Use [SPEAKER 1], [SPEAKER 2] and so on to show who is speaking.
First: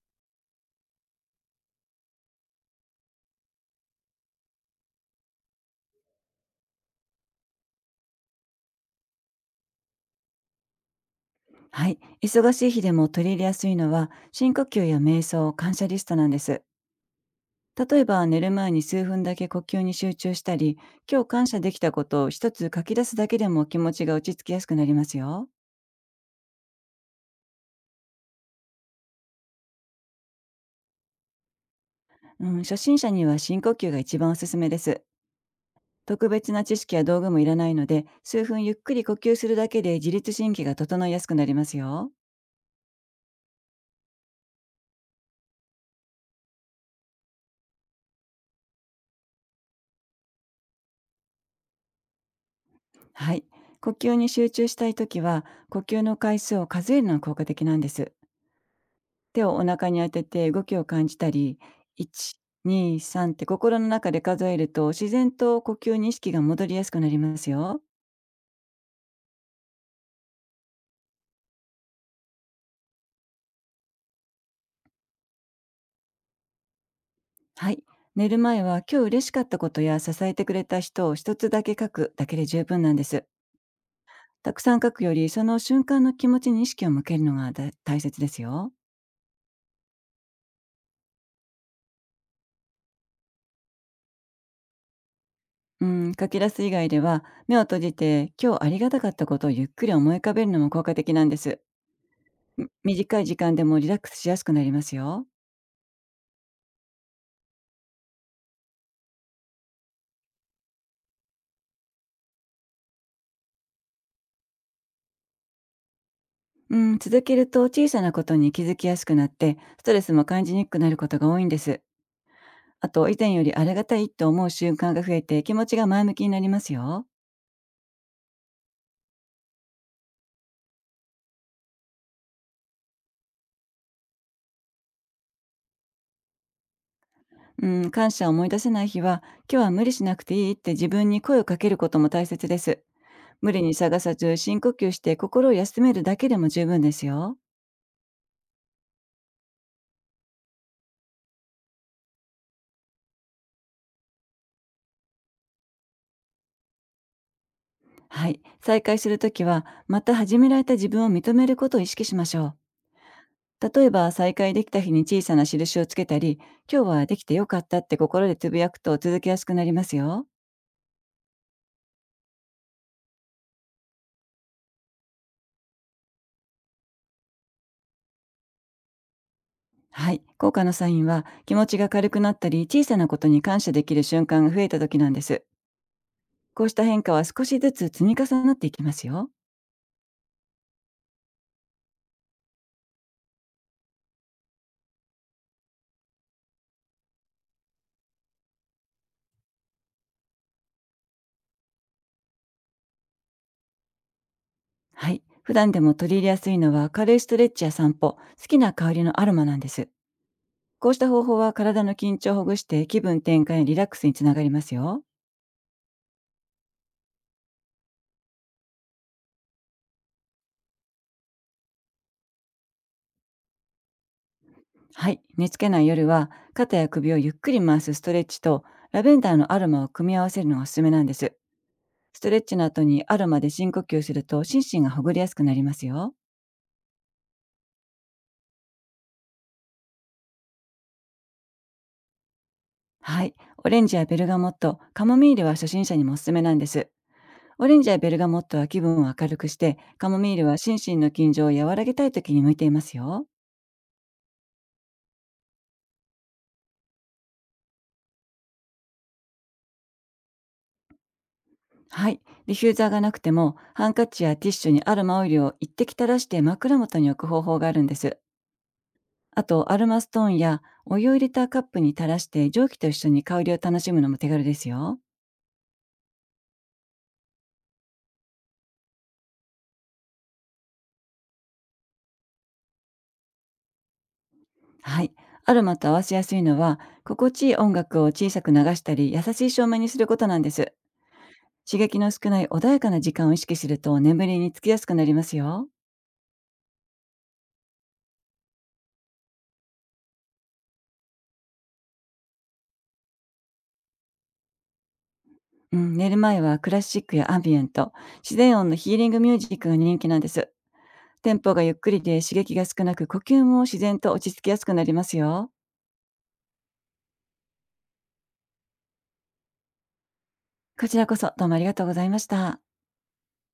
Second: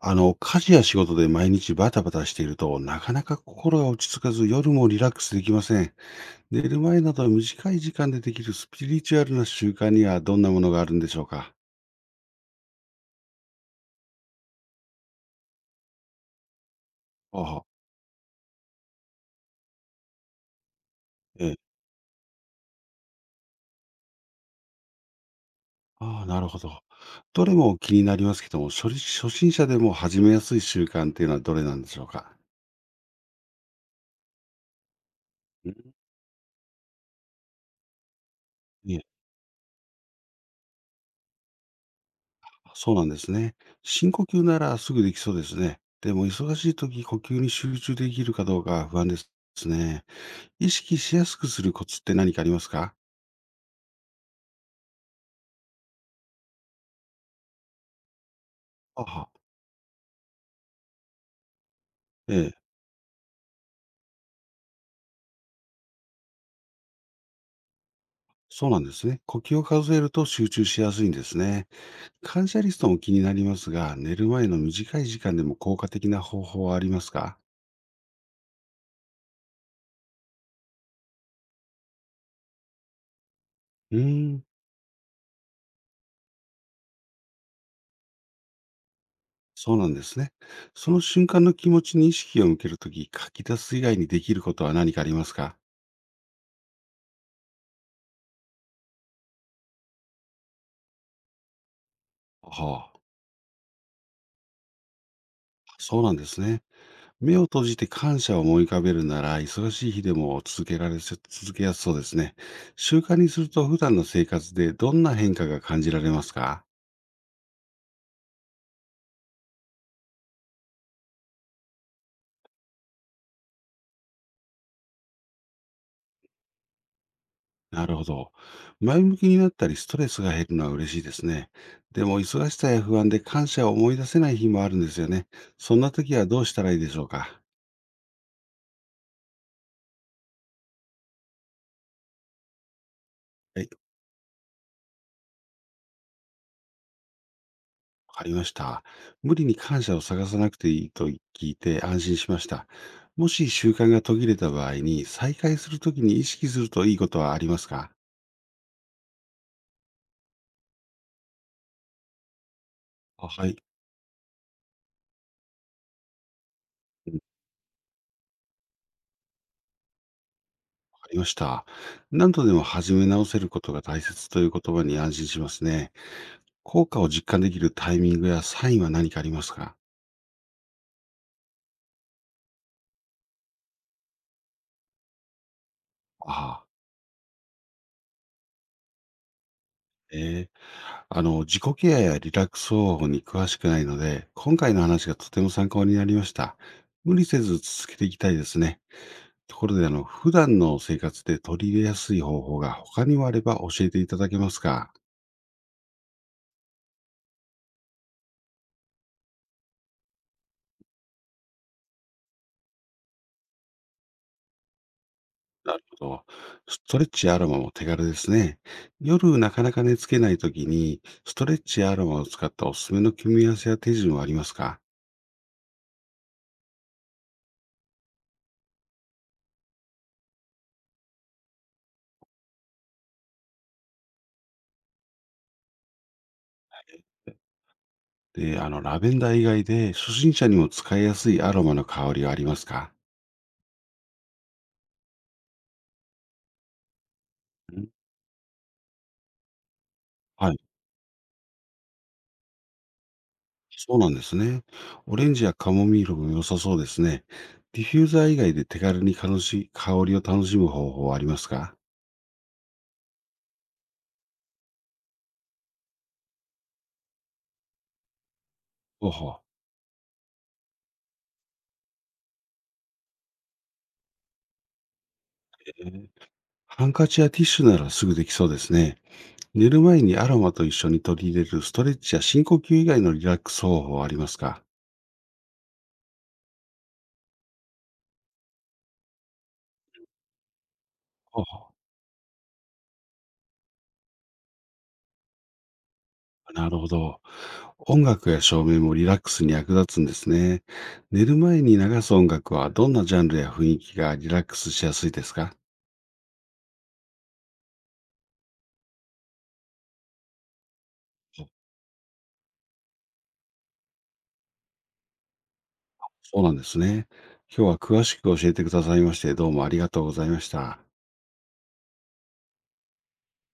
[SPEAKER 1] 家事や仕事で毎日バタバタしていると、なかなか心が落ち着かず、夜もリラックスできません。寝る前など短い時間でできるスピリチュアルな習慣にはどんなものがあるんでしょうか？
[SPEAKER 2] はい。忙しい日でも取り入れやすいのは、深呼吸や瞑想、感謝リストなんです。
[SPEAKER 1] ああ、
[SPEAKER 2] 例えば、寝る前に数分だけ呼吸に集中したり、今日
[SPEAKER 1] え
[SPEAKER 2] 感
[SPEAKER 1] え。
[SPEAKER 2] 謝できたことを一つ書き出すだけでも気持ちが落ち着きやすくなりますよ。
[SPEAKER 1] ああ、なるほど。どれも気になりますけども、初日初心者でも始めやすい習慣っていうのはどれなんでしょうか？
[SPEAKER 2] うん、初心者には深呼吸が一番おすすめです。
[SPEAKER 1] うん。
[SPEAKER 2] 特別な知識や道具もいらないので、数分ゆっく
[SPEAKER 1] いえ、
[SPEAKER 2] り呼吸するだけで自律神経が整いやすくなりますよ。
[SPEAKER 1] そうなんですね。深呼吸ならすぐできそうですね。でも、忙しい時、呼吸に集中できるかどうか不安ですね。意識しやすくするコツって何かありますか？
[SPEAKER 2] はい。呼吸に集中したいときは、呼吸の回数を数えるのが効果的なんです。
[SPEAKER 1] あは。
[SPEAKER 2] 手をお腹に当てて動きを感じたり、
[SPEAKER 1] え
[SPEAKER 2] 1、
[SPEAKER 1] え、
[SPEAKER 2] 2、3って心の中で数えると自然と呼吸に意識が戻りやすくなりますよ。
[SPEAKER 1] そうなんですね。呼吸を数えると集中しやすいんですね。感謝リストも気になりますが、寝る前の短い時間でも効果的な方法はありますか？
[SPEAKER 2] はい。寝る前は今日嬉しかったことや支えてくれた人を一つだけ書くだけで十分なんです。
[SPEAKER 1] うーん、
[SPEAKER 2] たくさん書くよりその瞬間の気持ちに意識を向けるのが大切ですよ。
[SPEAKER 1] そうなんですね。その瞬間の気持ちに意識を向けるとき、書き出す以外にできることは何かありますか？
[SPEAKER 2] うん、書き出す以外では目を閉じて今日ありがたかったことをゆっくり思い浮かべるのも効果的なんです。
[SPEAKER 1] あ
[SPEAKER 2] み
[SPEAKER 1] はあ、
[SPEAKER 2] 短い時間でもリラックスしやすくなりますよ。
[SPEAKER 1] そうなんですね。目を閉じて感謝を思い浮かべるなら、忙しい日でも続けられせ続けやすそうですね。習慣にすると普段の生活でどんな変化が感じられますか？
[SPEAKER 2] うん、続けると小さなことに気づきやすくなってストレスも感じにくくなることが多いんです。あと、以前よりありがたいと思う瞬間が増えて気持ちが前向きになりますよ。
[SPEAKER 1] なるほど。前向きになったりストレスが減るのは嬉しいですね。でも忙しさや不安で感謝を思い出せない日もあるんですよね。そんな時はどうしたらいいでしょうか？
[SPEAKER 2] うん、感謝を思い出せない日は、今日は無理しなくていいって自分に声をかけることも大切です。無理
[SPEAKER 1] はい、
[SPEAKER 2] に探さず深呼吸して心を休めるだけでも十分ですよ。
[SPEAKER 1] わかりました。無理に感謝を探さなくていいと聞いて安心しました。もし習慣が途切れた場合に再開するときに意識するといいことはありますか？
[SPEAKER 2] はい。再開するときは、また始められた自分を認めることを意識しましょう。
[SPEAKER 1] あ、はい。
[SPEAKER 2] 例えば、再会できた日に小さな印をつけたり、今日は
[SPEAKER 1] うん、
[SPEAKER 2] で
[SPEAKER 1] わ
[SPEAKER 2] きてよかったって心でつぶやくと続けやすくなりますよ。
[SPEAKER 1] かりました。何度でも始め直せることが大切という言葉に安心しますね。効果を実感できるタイミングやサインは何かありますか？
[SPEAKER 2] はい。効果のサインは気持ちが軽くなったり、小さなことに感謝できる瞬間が増えた時なんです。こ
[SPEAKER 1] ああ、
[SPEAKER 2] うした変化は少しずつ積み重なっていきますよ。
[SPEAKER 1] ええ。自己ケアやリラックス方法に詳しくないので、今回の話がとても参考になりました。無理せず続けていきたいですね。ところで、普段の生活で取り入れやすい方法が他にもあれば教えていただけますか？
[SPEAKER 2] はい。普段でも取り入れやすいのは軽いストレッチや散歩、好きな香りのアロマなんです。こうした方法は体の緊張をほぐして気分転換やリラックスにつながりますよ。
[SPEAKER 1] なるほど。ストレッチやアロマも手軽ですね。夜なかなか寝つけないときに、ストレッチやアロマを使ったおすすめの組み合わせや手順はありますか？
[SPEAKER 2] はい。寝つけない夜は、肩や首をゆっくり回すストレッチと、ラベンダーのアロマを組み合わせるのがおすすめなんです。ストレッチの後にアロマで深呼吸すると、心身がほぐれやすくなりますよ。
[SPEAKER 1] で、ラベンダー以外で初心者にも使いやすいアロマの香りはありますか？
[SPEAKER 2] はい。オレンジやベルガモット、カモミールは初心者にもおすすめなんです。オレンジや
[SPEAKER 1] ん。
[SPEAKER 2] ベルガモットは気分を明るくして、カモミール
[SPEAKER 1] は
[SPEAKER 2] は
[SPEAKER 1] い。
[SPEAKER 2] 心身の緊張を和らげたい時に向いていますよ。
[SPEAKER 1] そうなんですね。オレンジやカモミールも良さそうですね。ディフューザー以外で手軽に楽し香りを楽しむ方法はありますか？
[SPEAKER 2] はい。ディフューザーがなくても、ハンカチやティッシュにアロマオイルを一滴垂らして枕元に置く方法があるんです。
[SPEAKER 1] ほうほう。
[SPEAKER 2] あと、アロマストーンやお湯を入れたカップに垂らして蒸気と一緒に香りを楽しむのも手軽ですよ。
[SPEAKER 1] えー。ハンカチやティッシュならすぐできそうですね。寝る前にアロマと一緒に取り入れるストレッチや深呼吸以外のリラックス方法はありますか？
[SPEAKER 2] はい。アロマと合わせやすいのは、心地いい音楽を小さく流したり、優しい照明にすることなんです。
[SPEAKER 1] ほうほ
[SPEAKER 2] 刺激の少ない穏やかな時間を意識すると眠りにつきやすくなりますよ。
[SPEAKER 1] う。なるほど。音楽や照明もリラックスに役立つんですね。寝る前に流す音楽はどんなジャンルや雰囲気がリラックスしやすいですか？
[SPEAKER 2] うん、寝る前はクラシックやアンビエント、自然音のヒーリングミュージックが人気なんです。テンポがゆっくりで刺激が少なく、呼吸も自然と落ち着きやすくなりますよ。
[SPEAKER 1] そうなんですね。今日は詳しく教えてくださいまして、どうもありがとうございました。
[SPEAKER 2] こちらこそどうもありがとうございました。